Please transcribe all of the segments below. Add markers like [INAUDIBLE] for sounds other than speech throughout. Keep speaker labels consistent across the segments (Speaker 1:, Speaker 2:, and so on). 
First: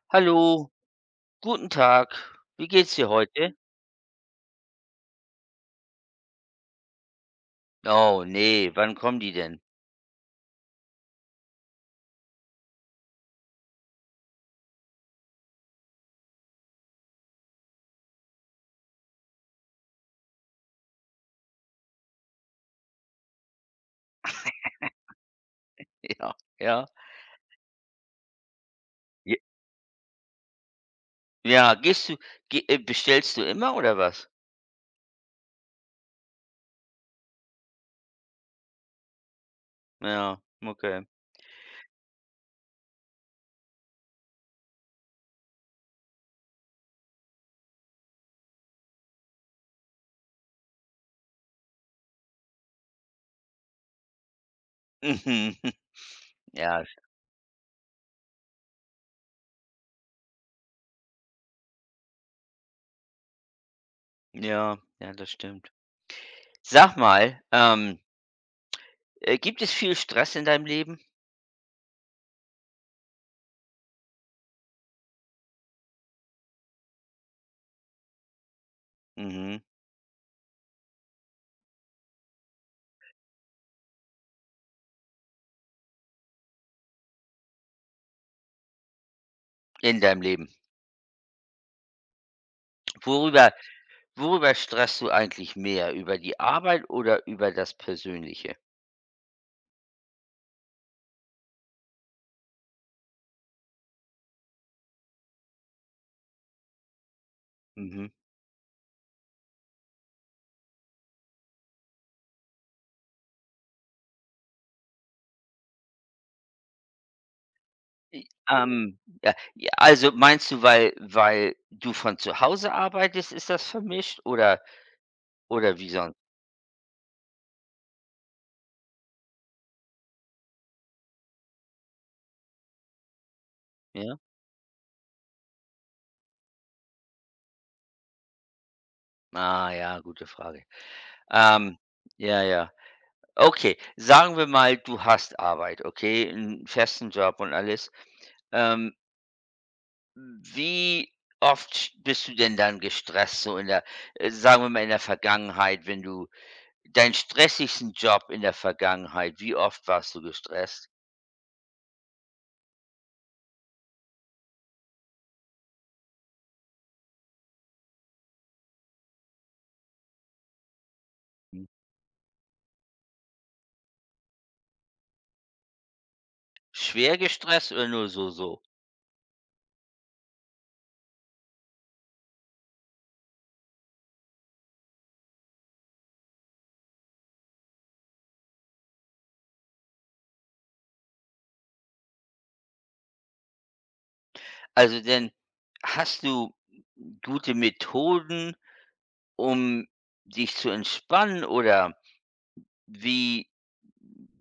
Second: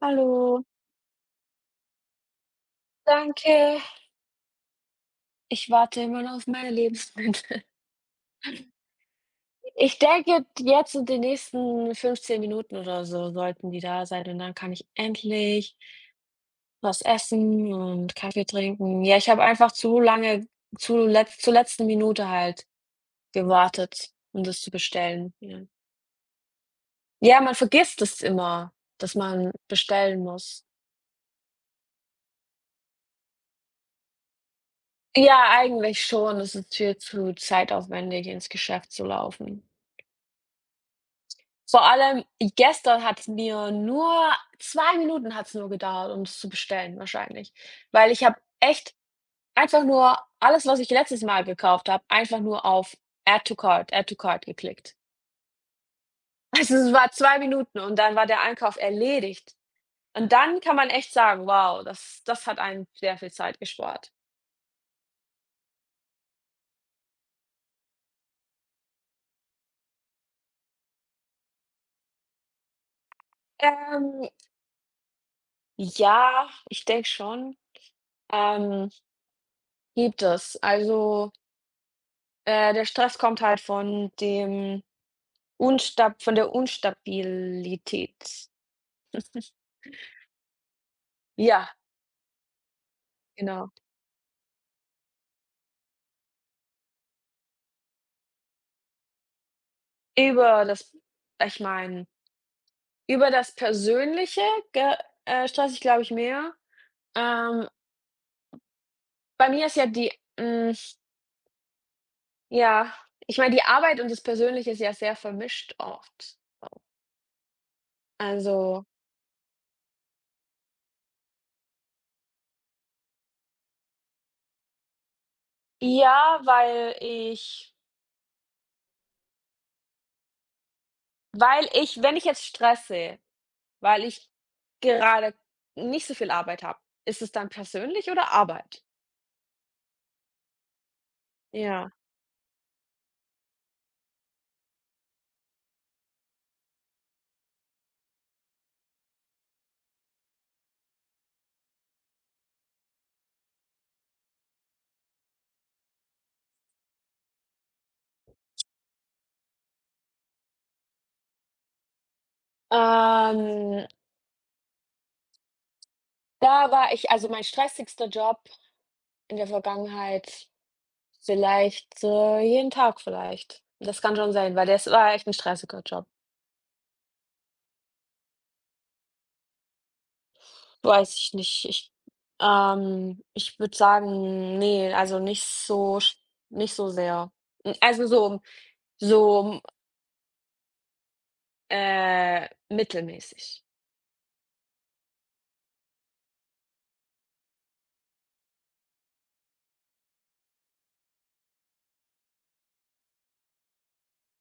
Speaker 1: Hallo,
Speaker 2: Hallo, guten Tag. Wie geht's dir heute?
Speaker 1: danke. Ich warte immer noch auf meine Lebensmittel. [LAUGHS]
Speaker 2: Oh nee. Wann kommen die denn?
Speaker 1: Ich denke, jetzt in den nächsten 15 Minuten oder so sollten die da sein und dann kann ich endlich was essen und Kaffee trinken. Ja, ich habe einfach zu lange, zu letz zur letzten Minute halt gewartet, um das zu bestellen. Ja.
Speaker 2: [LAUGHS] Ja, ja.
Speaker 1: Ja, man vergisst es immer, dass
Speaker 2: J
Speaker 1: man bestellen muss.
Speaker 2: Ja, gehst du ge bestellst du immer oder was?
Speaker 1: Ja, eigentlich schon. Es ist viel zu zeitaufwendig, ins Geschäft zu laufen.
Speaker 2: Ja, okay.
Speaker 1: Vor allem gestern hat es mir nur 2 Minuten hat's nur gedauert, um es zu bestellen wahrscheinlich, weil ich habe echt einfach nur alles, was ich letztes Mal gekauft habe, einfach nur auf „Add to Cart", „Add to Cart" geklickt. [LAUGHS]
Speaker 2: Mhm. [LAUGHS]
Speaker 1: Also,
Speaker 2: Ja,
Speaker 1: es war 2 Minuten und dann war der Einkauf erledigt. Und dann kann man echt sagen: „Wow, das hat einem sehr viel Zeit gespart."
Speaker 2: ja, ja, das stimmt. Sag mal, gibt es viel Stress in deinem Leben?
Speaker 1: Ähm, ja, ich denke schon, ähm,
Speaker 2: Mhm,
Speaker 1: gibt es. Also, der Stress kommt halt von der Unstabilität.
Speaker 2: in deinem Leben.
Speaker 1: Ja,
Speaker 2: Worüber
Speaker 1: genau.
Speaker 2: worüber stresst du eigentlich mehr? Über die Arbeit oder über das Persönliche?
Speaker 1: Über das ich meine, über das Persönliche ge stresse ich, glaube ich, mehr. Ähm,
Speaker 2: Mhm.
Speaker 1: Bei mir ist ja hm, ja, ich meine, die Arbeit und das Persönliche ist ja sehr vermischt oft. Also
Speaker 2: Ja, j also meinst du, weil du von zu Hause arbeitest, ist das vermischt oder wie sonst?
Speaker 1: ja, weil ich wenn ich jetzt stresse, weil
Speaker 2: Ja?
Speaker 1: ich gerade nicht so viel Arbeit habe, ist es dann persönlich oder Arbeit?
Speaker 2: Ah ja, gute Frage. Ähm,
Speaker 1: Ja.
Speaker 2: ja, ja. Okay, sagen wir mal, du hast Arbeit, okay, einen festen Job und alles. Ähm, wie oft sch bist du denn dann gestresst so in der sagen wir mal, in der Vergangenheit, wenn du deinen stressigsten Job in der Vergangenheit, wie oft warst du gestresst?
Speaker 1: Ähm Da war ich, also mein stressigster Job in der Vergangenheit
Speaker 2: Hm,
Speaker 1: vielleicht, jeden Tag vielleicht. Das kann schon sein, weil das war echt ein stressiger Job.
Speaker 2: schwer gestresst oder nur so so?
Speaker 1: Weiß ich nicht. Ich würde sagen, ne, also nicht so sehr. Hm, also so so, mittelmäßig.
Speaker 2: Also denn hast du gute Methoden, um dich zu entspannen oder wie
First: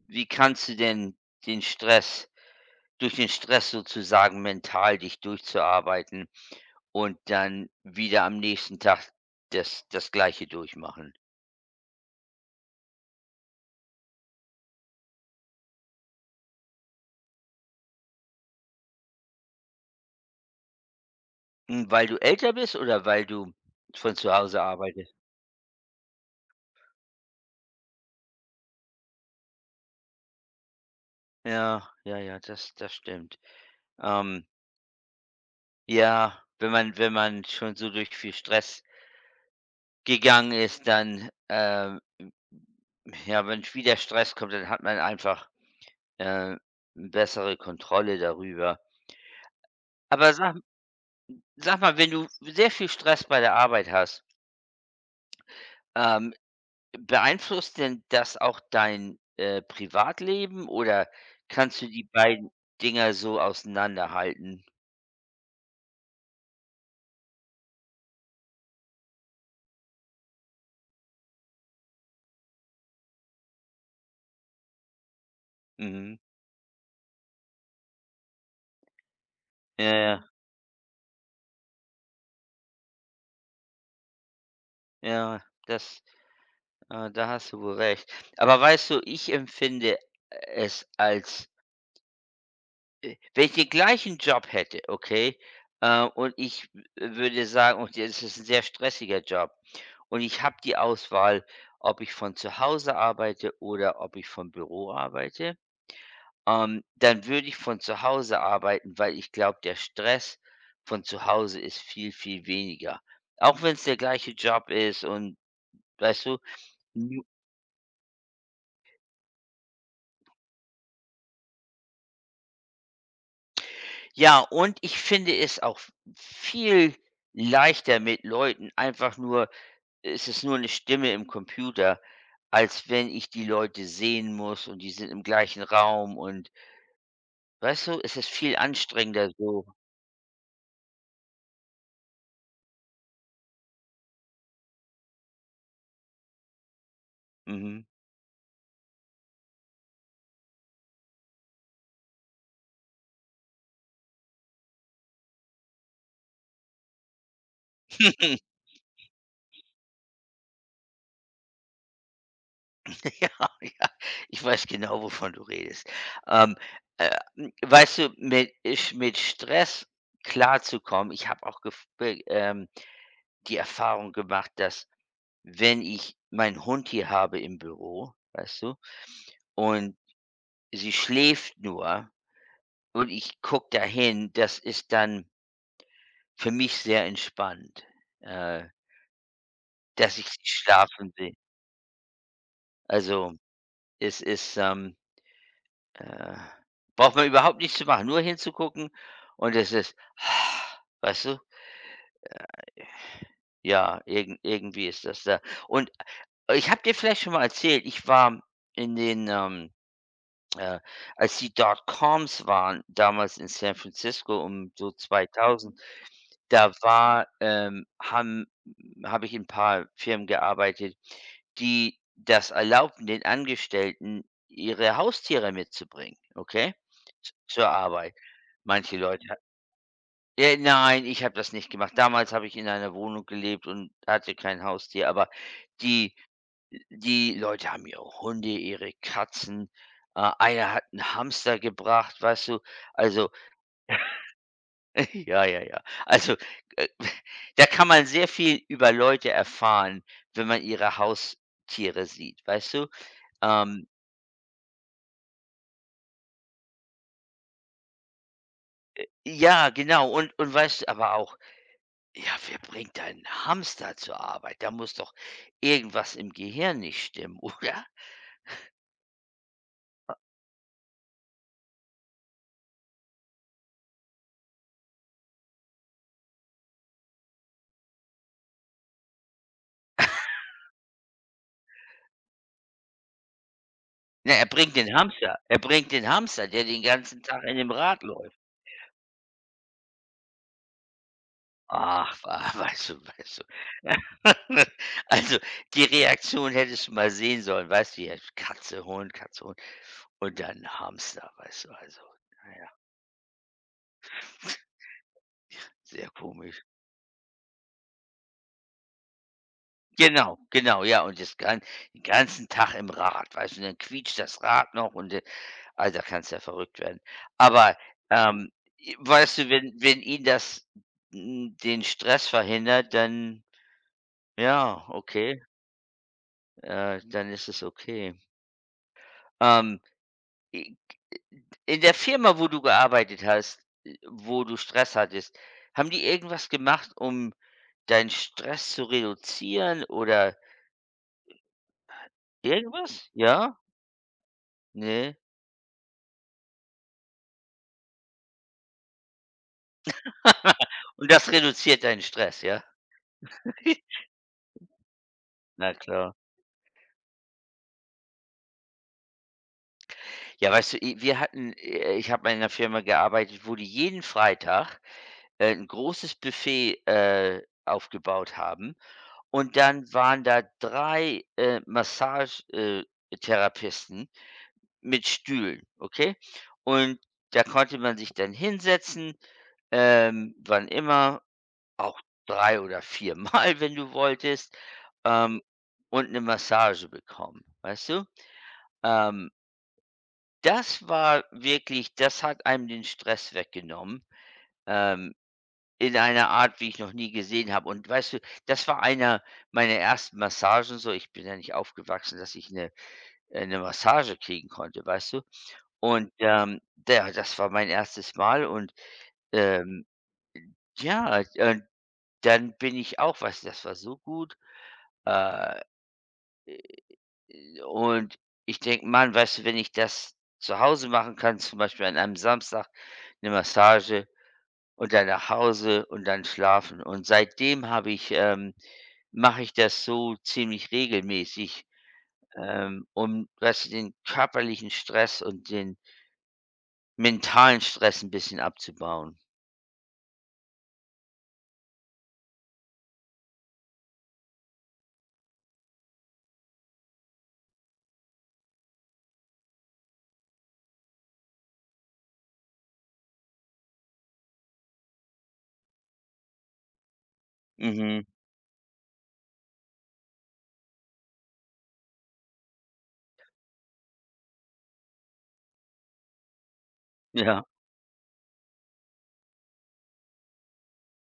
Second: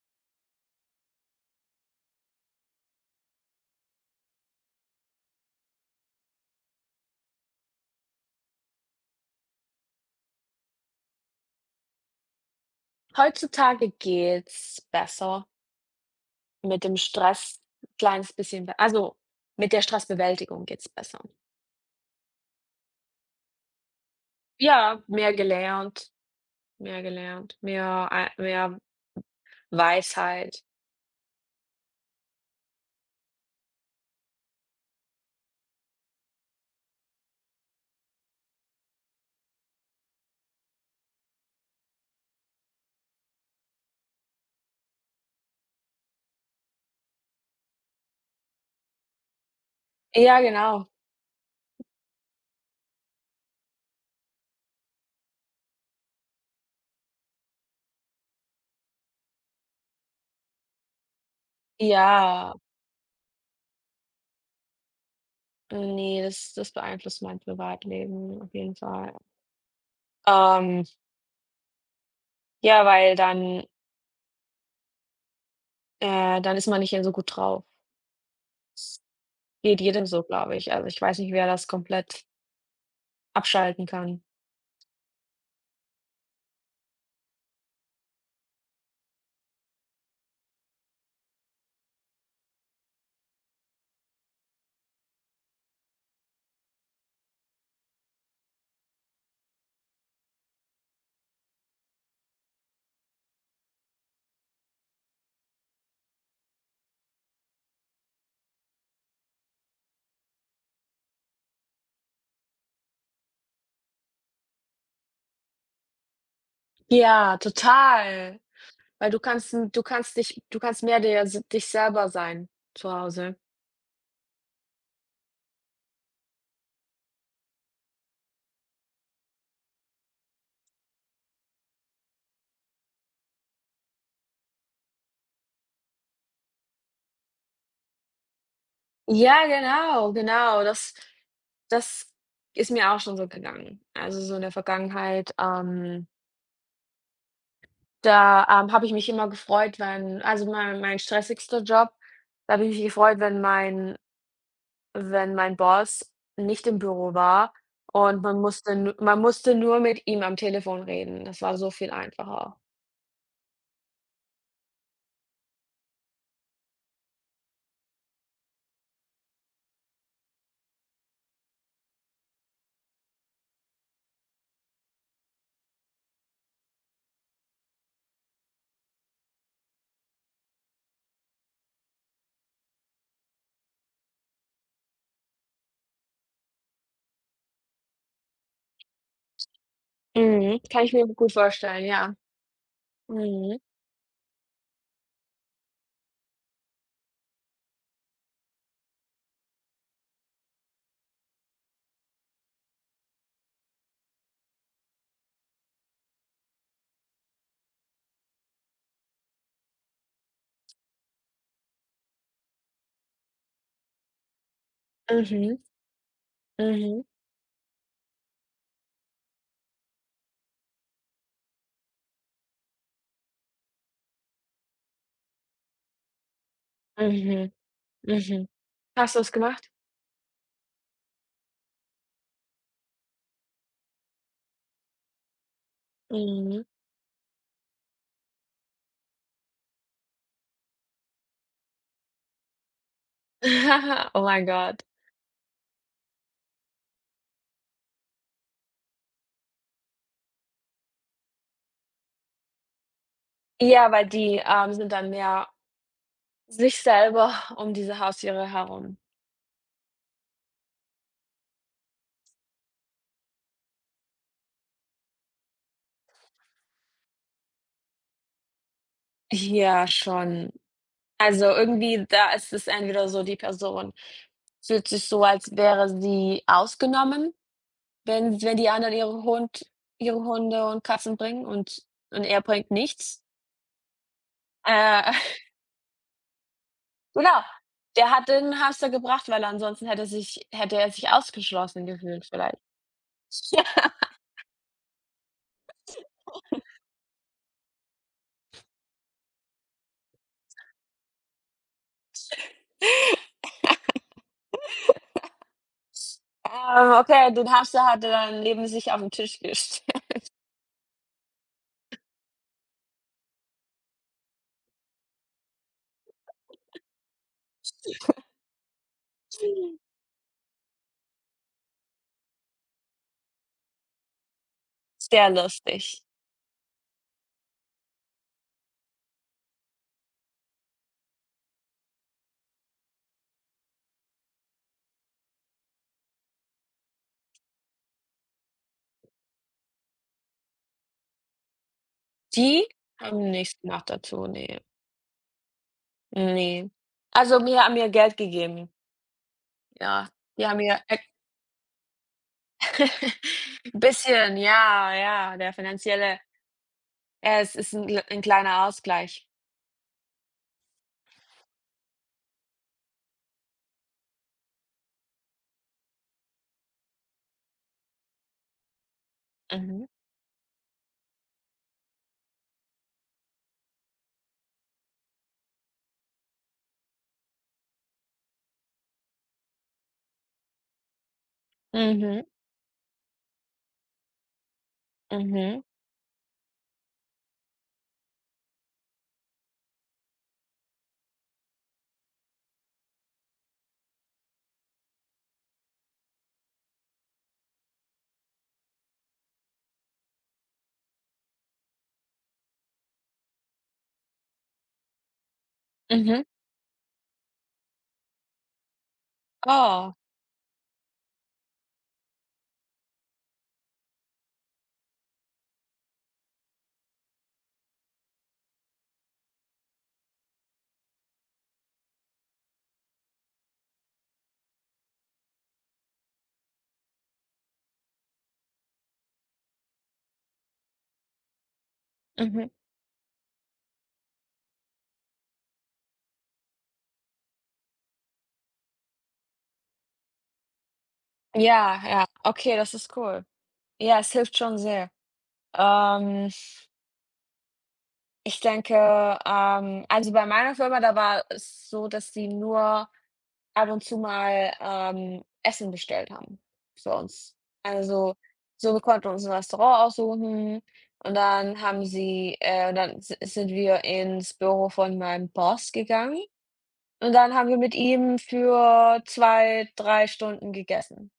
Speaker 2: wie kannst du denn den Stress durch den Stress sozusagen mental dich durchzuarbeiten und dann wieder am nächsten Tag das Gleiche durchmachen?
Speaker 1: Heutzutage geht's besser mit dem Stress, kleines bisschen be also, mit der Stressbewältigung geht's besser.
Speaker 2: Weil du älter bist oder weil du von zu Hause
Speaker 1: Ja,
Speaker 2: arbeitest?
Speaker 1: mehr gelernt. Mehr gelernt, mehr Weisheit.
Speaker 2: Ja, ja, ja, das stimmt. Ähm, ja, wenn man schon so durch viel Stress gegangen ist, dann, ja, wenn wieder Stress kommt, dann hat man einfach, äh, bessere Kontrolle darüber. Aber
Speaker 1: Ja,
Speaker 2: sag
Speaker 1: genau.
Speaker 2: sag mal, wenn du sehr viel Stress bei der Arbeit hast, ähm, beeinflusst denn das auch dein, Privatleben oder kannst du die beiden
Speaker 1: Ja,
Speaker 2: Dinger so auseinanderhalten?
Speaker 1: ne, das beeinflusst mein Privatleben auf jeden Fall. Ähm, ja, weil dann
Speaker 2: Mhm.
Speaker 1: dann ist man nicht mehr so gut drauf. Geht
Speaker 2: Ja,
Speaker 1: jedem so,
Speaker 2: ja,
Speaker 1: glaube ich. Also, ich weiß nicht, wer das komplett abschalten kann.
Speaker 2: ja, das da hast du wohl recht. Aber weißt du, ich empfinde es als. Wenn ich den gleichen Job hätte, okay, und ich w würde sagen und es ist ein sehr stressiger Job und ich habe die Auswahl, ob ich von zu Hause arbeite oder ob ich vom Büro arbeite, dann würde ich von zu Hause arbeiten, weil ich glaube, der Stress von zu Hause ist viel, viel weniger. Auch wenn es der gleiche Job ist und weißt du? N
Speaker 1: Ja, total, weil du kannst mehr dir s dich selber sein zu Hause.
Speaker 2: Ja, und ich finde es auch viel leichter, mit Leuten einfach nur. Es ist nur eine Stimme im Computer, als wenn ich die Leute sehen muss und die sind im gleichen Raum und weißt du, es ist viel anstrengender
Speaker 1: Ja,
Speaker 2: so.
Speaker 1: genau, genau, das ist mir auch schon so gegangen. Also, so in der Vergangenheit,
Speaker 2: Mhm.
Speaker 1: da, habe ich mich immer gefreut, wenn also, mein stressigster Job, da habe ich mich gefreut, wenn mein Boss nicht im Büro war und man
Speaker 2: [LAUGHS]
Speaker 1: musste nur mit ihm am Telefon reden. Das war so viel einfacher.
Speaker 2: Ja, ja, ich weiß genau, wovon du redest. Ähm, weißt du, mit Sch mit Stress klarzukommen, ich habe auch gef be die Erfahrung gemacht, dass wenn ich meinen Hund hier habe im Büro, weißt du, und sie schläft nur und ich gucke da hin, das ist dann für mich sehr entspannt, äh, dass ich sie
Speaker 1: Mhm, kann ich mir
Speaker 2: schlafen
Speaker 1: gut
Speaker 2: sehe.
Speaker 1: vorstellen, ja.
Speaker 2: Also,
Speaker 1: Mhm,
Speaker 2: es ist, äh braucht man überhaupt nichts zu machen, nur hinzugucken und es ist [SIGHS] weißt du? Ja, irgendwie ist das da. Und ich habe dir vielleicht schon mal erzählt, ich war in den, ähm, äh als die Dotcoms waren damals in San Francisco um so
Speaker 1: mhm,
Speaker 2: 2000. Da
Speaker 1: mhm,
Speaker 2: war, habe ich in 'n paar Firmen gearbeitet, die das erlaubten, den Angestellten ihre Haustiere mitzubringen, okay,
Speaker 1: mhm,
Speaker 2: zur Arbeit.
Speaker 1: mhm.
Speaker 2: Manche
Speaker 1: Hast du
Speaker 2: Leute
Speaker 1: es
Speaker 2: ha
Speaker 1: gemacht?
Speaker 2: Ja, nein, ich habe das nicht gemacht. Damals habe ich in einer Wohnung gelebt und hatte kein Haustier, aber die
Speaker 1: Mhm.
Speaker 2: die Leute haben ihre Hunde, ihre Katzen, einer hat 'n Hamster gebracht, weißt du? Also.
Speaker 1: [LAUGHS] Oh mein Gott.
Speaker 2: [LAUGHS] Ja, ja, ja. Also, äh, [LAUGHS] da kann man sehr viel über Leute erfahren, wenn man ihre Haustiere sieht, weißt du? Ähm,
Speaker 1: Ja, weil die, sind dann mehr sich selber um diese Haustiere herum.
Speaker 2: ja, genau. Und weißt du aber auch, ja, wer bringt einen Hamster zur Arbeit? Da muss doch irgendwas im Gehirn nicht stimmen, [LAUGHS] oder?
Speaker 1: Ja, schon. Also, irgendwie, da ist es entweder so, die Person fühlt sich so, als wäre sie ausgenommen, wenn die anderen ihre Hunde und Katzen bringen und er bringt nichts.
Speaker 2: Na, er bringt den
Speaker 1: Äh,
Speaker 2: Hamster.
Speaker 1: [LAUGHS]
Speaker 2: Er bringt den Hamster, der den ganzen Tag
Speaker 1: genau,
Speaker 2: in dem Rad
Speaker 1: der hat
Speaker 2: läuft.
Speaker 1: den Hamster gebracht, weil ansonsten hätte er sich ausgeschlossen
Speaker 2: Ach,
Speaker 1: gefühlt
Speaker 2: wa
Speaker 1: vielleicht.
Speaker 2: [LAUGHS] weißt du weißt
Speaker 1: [LAUGHS]
Speaker 2: du. [LAUGHS] Also, die Reaktion hättest du mal sehen sollen, weißt du, ja, Katze, Hund, Katze, Hund. Und dann Hamster, weißt du, also, na, [LAUGHS] sehr komisch.
Speaker 1: Okay, den Hamster hatte dann neben sich auf 'n Tisch gestellt.
Speaker 2: Genau, genau, ja, und das gan den ganzen Tag im Rad, weißt du, und dann quietscht das Rad noch und, also, da kannst ja verrückt werden. Aber, ähm, i weißt du, wenn
Speaker 1: [LAUGHS]
Speaker 2: ihn das den Stress verhindert, dann ja,
Speaker 1: Sehr
Speaker 2: okay,
Speaker 1: lustig.
Speaker 2: dann ist es okay. Ähm, i in der Firma, wo du gearbeitet hast, wo du Stress hattest, haben die irgendwas gemacht, um deinen Stress zu reduzieren oder
Speaker 1: Die
Speaker 2: irgendwas?
Speaker 1: haben
Speaker 2: Ja?
Speaker 1: nichts gemacht dazu, ne.
Speaker 2: Ne?
Speaker 1: Ne. Also, mir haben mir Geld gegeben, ja. Die haben
Speaker 2: [LAUGHS]
Speaker 1: mir e
Speaker 2: Und das reduziert deinen Stress, ja?
Speaker 1: [LAUGHS]
Speaker 2: [LAUGHS]
Speaker 1: bisschen, ja, ja, der
Speaker 2: Na klar.
Speaker 1: finanzielle ja, es ist 'n l kleiner Ausgleich.
Speaker 2: Ja, weißt du, i wir hatten ich habe mal in einer Firma gearbeitet, wo die jeden Freitag, 'n großes Buffet, aufgebaut haben und
Speaker 1: Mhm.
Speaker 2: dann waren da 3 Massage Therapisten mit Stühlen, okay? Und da konnte man sich dann hinsetzen, wann immer. Auch
Speaker 1: Mhm.
Speaker 2: 3 oder viermal, [LAUGHS] wenn du wolltest, ähm,
Speaker 1: Mhm.
Speaker 2: und eine Massage bekommen, weißt du? Ähm, das war wirklich das hat einem den Stress weggenommen, ähm, in einer Art, wie ich noch nie gesehen habe. Und weißt du, das war einer meiner ersten Massagen so. Ich bin ja nicht aufgewachsen, dass ich eine Massage kriegen konnte, weißt du? Und,
Speaker 1: Mhm.
Speaker 2: ja, das war mein erstes Mal und, ähm,
Speaker 1: Oh.
Speaker 2: ja, dann bin ich auch. Weißt du, das war so gut, äh Und ich denke: „Mann, weißt du, wenn ich das zu Hause machen kann, zum Beispiel an einem Samstag, eine Massage und dann nach Hause und dann schlafen.“ Und seitdem habe ich mache ich das so ziemlich regelmäßig,
Speaker 1: Mhm.
Speaker 2: um, weißt du, den körperlichen Stress und den mentalen Stress ein bisschen abzubauen.
Speaker 1: Ja, ja. Okay, das ist cool. Ja, es hilft schon sehr. Ähm, Ich denke, also, bei meiner Firma, da war es so, dass sie nur ab und zu mal, Essen bestellt haben für uns.
Speaker 2: Mhm,
Speaker 1: Also, so wir konnten uns ein Restaurant aussuchen und dann haben sie dann si sind wir ins Büro von meinem Boss gegangen und dann
Speaker 2: ja.
Speaker 1: haben wir mit ihm für 2, 3 Stunden gegessen.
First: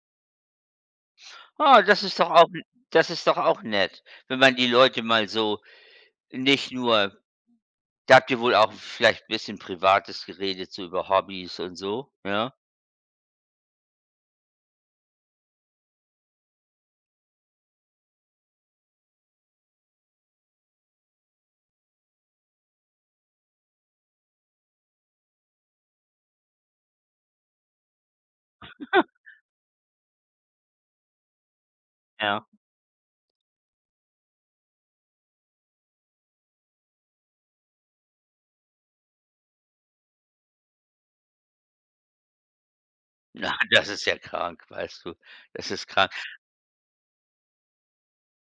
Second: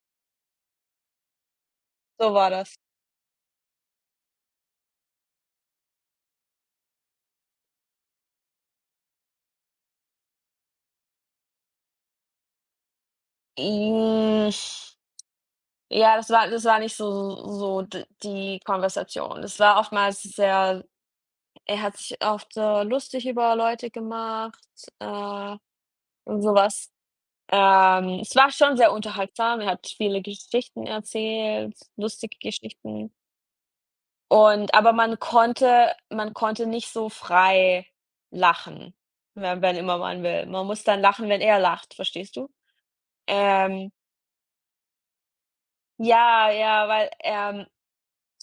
Speaker 2: Ah,
Speaker 1: So war das.
Speaker 2: das ist doch auch nett, wenn man die Leute mal so nicht nur. Da habt ihr wohl auch vielleicht 'n bisschen Privates geredet, so über Hobbys und so, ja?
Speaker 1: Hm, ja, das war nicht so so d die Konversation. Es war oftmals sehr er hat sich oft so lustig über Leute gemacht, äh, und sowas. Es war schon sehr unterhaltsam. Er hat viele Geschichten erzählt, lustige
Speaker 2: Ja.
Speaker 1: Geschichten. Und aber man konnte nicht so frei lachen, wenn immer man will. Man muss dann lachen, wenn er lacht, verstehst du?
Speaker 2: Na, [LAUGHS] das
Speaker 1: Ähm,
Speaker 2: ist ja krank, weißt du? Das ist krank.
Speaker 1: ja, ja, weil,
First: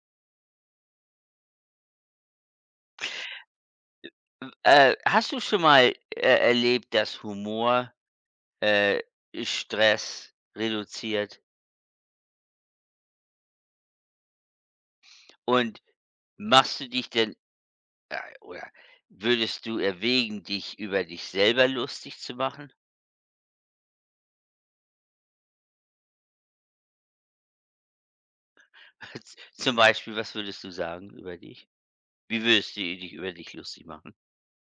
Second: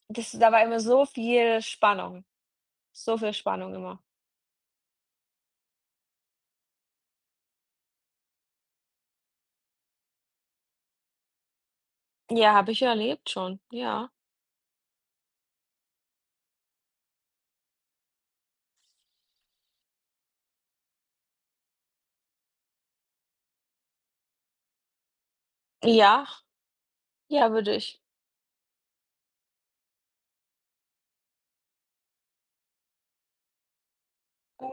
Speaker 1: das da war immer so viel Spannung immer.
Speaker 2: W hast du schon mal, erlebt, dass Humor, äh, Stress reduziert?
Speaker 1: Ja, habe ich erlebt schon, ja.
Speaker 2: Und machst du dich denn oder würdest du erwägen, dich über dich selber lustig zu machen?
Speaker 1: Ja, ja, würde ich.
Speaker 2: [LAUGHS] Z Zum Beispiel, was würdest du sagen über dich? Wie würdest du dich über dich lustig machen?
Speaker 1: Äh,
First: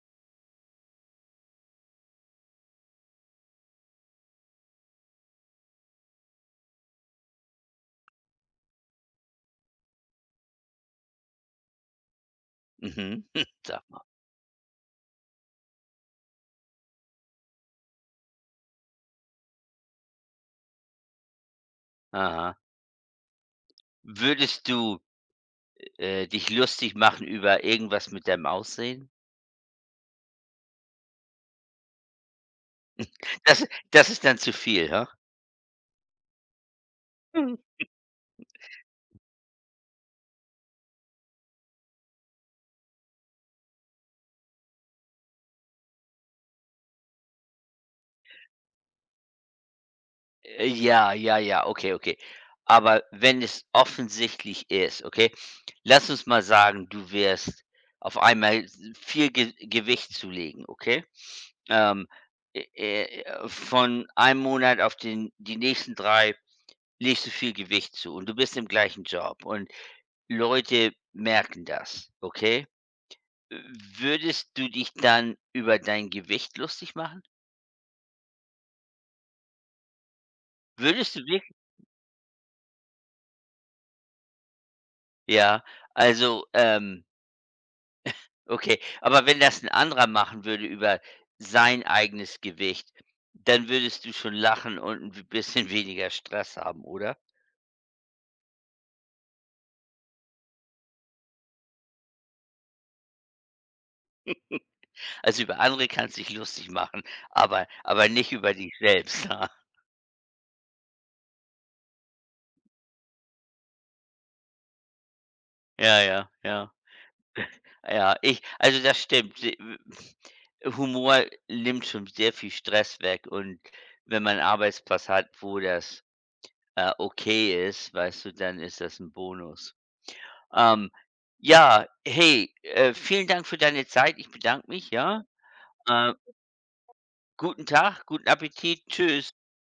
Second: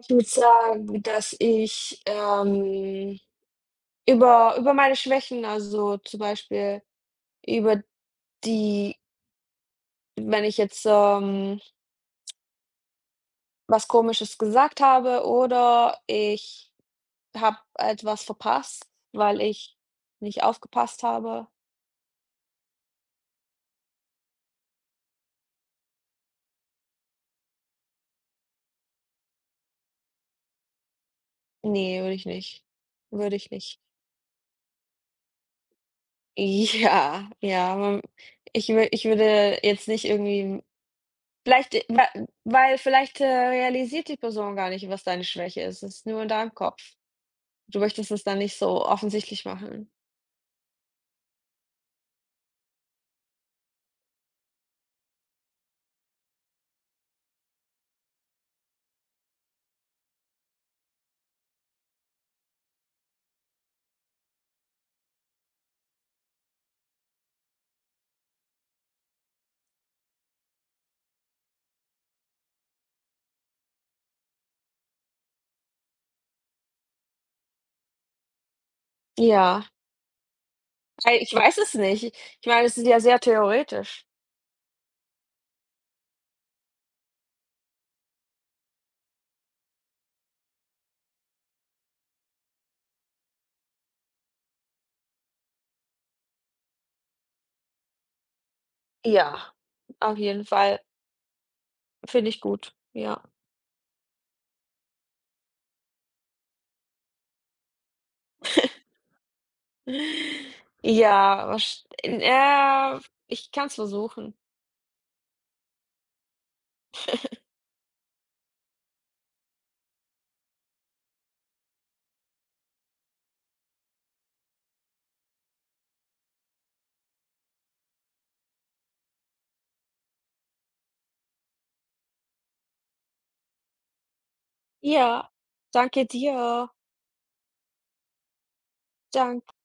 Speaker 1: Ich würde sagen, dass ich, über meine Schwächen, also zum Beispiel über die wenn ich jetzt,
Speaker 2: Mhm. [LAUGHS] Sag
Speaker 1: was
Speaker 2: mal.
Speaker 1: Komisches gesagt habe oder ich habe etwas verpasst, weil ich nicht aufgepasst habe.
Speaker 2: Aha. Würdest du dich lustig machen über irgendwas mit deinem Aussehen?
Speaker 1: Nee, würde ich nicht. Würde ich
Speaker 2: Das
Speaker 1: nicht. [LAUGHS]
Speaker 2: das ist dann zu viel, ha?
Speaker 1: Ja,
Speaker 2: Mhm.
Speaker 1: ja, man ich wür ich würde jetzt nicht irgendwie vielleicht, wa weil vielleicht, realisiert die Person gar nicht, was deine Schwäche ist. Es ist nur in deinem Kopf. Du möchtest es dann nicht so offensichtlich machen.
Speaker 2: Ja, ja, ja, okay, okay. Aber wenn es offensichtlich ist, okay? Lass uns mal sagen, du wirst auf einmal s viel Ge Gewicht zulegen, okay? Ähm, von einem Monat auf den die nächsten 3 legst du viel Gewicht zu und du bist im gleichen Job und Leute merken das, okay? Äh, würdest du dich dann über dein Gewicht lustig machen?
Speaker 1: Ja,
Speaker 2: Würdest
Speaker 1: ei
Speaker 2: du
Speaker 1: ich
Speaker 2: wirklich?
Speaker 1: weiß es nicht. Ich meine, es ist ja sehr theoretisch.
Speaker 2: Ja, also, okay. Aber wenn das ein anderer machen würde über sein eigenes Gewicht, dann würdest du schon lachen und ein bisschen [LAUGHS] weniger Stress haben, oder?
Speaker 1: Ja, auf jeden Fall. Finde ich gut, ja.
Speaker 2: Also, über andere kannst du dich lustig machen, aber nicht über dich selbst. [LAUGHS]
Speaker 1: Ja, wahrsch ich kann's versuchen.
Speaker 2: Ja, ja, ja. Ja, ich also, das stimmt. Humor nimmt schon sehr viel Stress weg und wenn man 'n Arbeitsplatz hat, wo das okay ist, weißt du, dann ist das ein Bonus. Ähm, ja, hey, vielen Dank für deine Zeit. Ich bedanke mich, ja?
Speaker 1: Ja, danke
Speaker 2: Äh,
Speaker 1: dir.
Speaker 2: guten Tag, guten Appetit. Tschüss.
Speaker 1: Dan